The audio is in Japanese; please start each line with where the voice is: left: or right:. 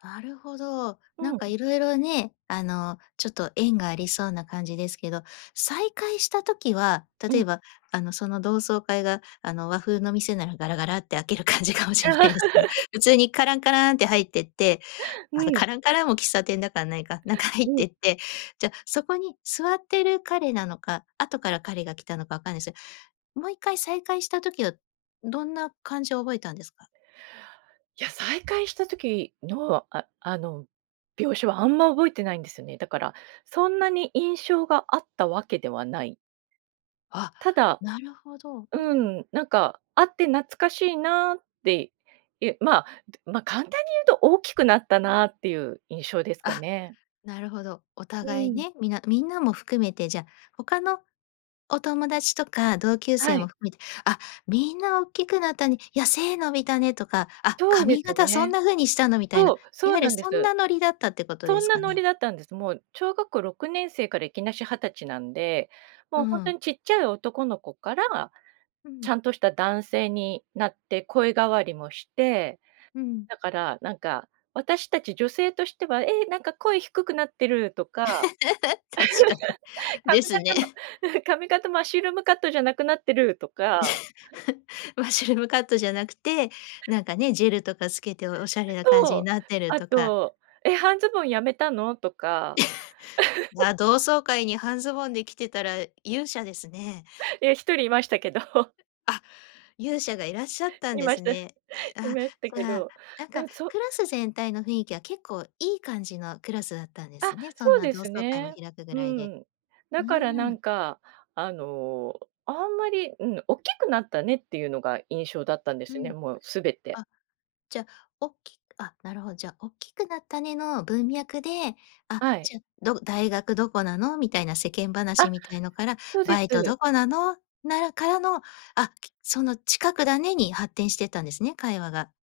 left: なるほど。な
right: う
left: んか
right: ん。
left: いろいろね、あのちょっと縁がありそうな感じですけど、再会した時は、
right: う
left: 例
right: ん。
left: えばあの、その、同窓会があの和風の店ならガラガラって開ける感じかもしれないですけど、普通にカランカランって入ってって、
right: う
left: あの
right: ん。
left: カランカランも喫茶店だからないか、中入っ
right: うん。
left: てって、じゃ、そこに座ってる彼なのか、後から彼が来たのかわかんないすよ、もう一回再会した時はどんな感じを覚えたんですか？
right: いや、再会した時のああの、描写はあんま覚えてないんですよね。だからそんなに印象があったわけではない。
left: あ、
right: ただ
left: なるほど、う
right: う
left: ん。
right: ん、なんか会って懐かしいなって、ゆまあ、ま、簡単に言うと大きくなったなっていう印象ですか
left: あ、
right: ね。
left: なるほど。お
right: う
left: 互い
right: ん。
left: ね、みなみんなも含めて、じゃ、他のお友達とか同級
right: は
left: 生
right: い。
left: も含めて「あ、みんな大きくなったね」いや「背伸びたね」とか「あ、
right: そうで
left: 髪
right: す
left: 型そん
right: ね。
left: な風にしたの」みたいな、
right: そう、
left: い
right: そう
left: わゆる
right: なんで
left: そん
right: す。
left: なノリだったってこと
right: そ
left: で
right: ん
left: す
right: な
left: か
right: ノ
left: ね？
right: リだったんです。もう小学校6年生からいきなし20歳なんで、も
left: う
right: うほんと
left: ん。
right: にちっちゃい男の子から、
left: う
right: ち
left: ん。
right: ゃんとした男性になって声変わりもして、
left: うん。
right: だからなんか私たち女性としては「ええ、なんか声低くなってる」とか。
left: 確か に。で
right: 髪
left: す
right: 型
left: ね。
right: の 髪型マッシュルームカットじゃなくなってるとか。
left: マッシュルームカットじゃなくて、なんかね、ジェルとかつけておしゃれな感じに
right: と、
left: なってる
right: あ
left: とか。
right: と「え、半ズボンやめたの？」とか。
left: い や、同窓会に半ズボンで着てたら勇者ですね。
right: いや1人いましたけど。
left: あ、勇者がいらっしゃったん
right: い
left: で
right: ま
left: す
right: した、い
left: ね。ああ
right: ました
left: じ
right: け
left: ゃあ、
right: ど、
left: なん
right: な
left: か
right: んそ
left: クラス全体の雰囲気は結構いい感じのクラスだったんで
right: あ、
left: すね。そん
right: そう
left: な
right: で
left: 同
right: す
left: 窓会も
right: ね。
left: 開くぐ
right: う
left: らいで。
right: ん、
left: う
right: だから
left: ー
right: なん
left: ん。
right: か、あの、あんまり、うん、おっきくなったねっていうのが印象だったんで
left: う
right: すね、
left: ん。
right: もうすべて。
left: あ、じゃ、おっきあ、なるほど、じゃ、おっきくなったねの文脈で、あ
right: はい。
left: じゃ、ど「大学どこなの？」みたいな世間話
right: あ。
left: みたいなのから
right: そうで
left: 「バイト
right: す。
left: どこなの？」ならからの、あ、きその近くだね、に発展していったんですね、会話が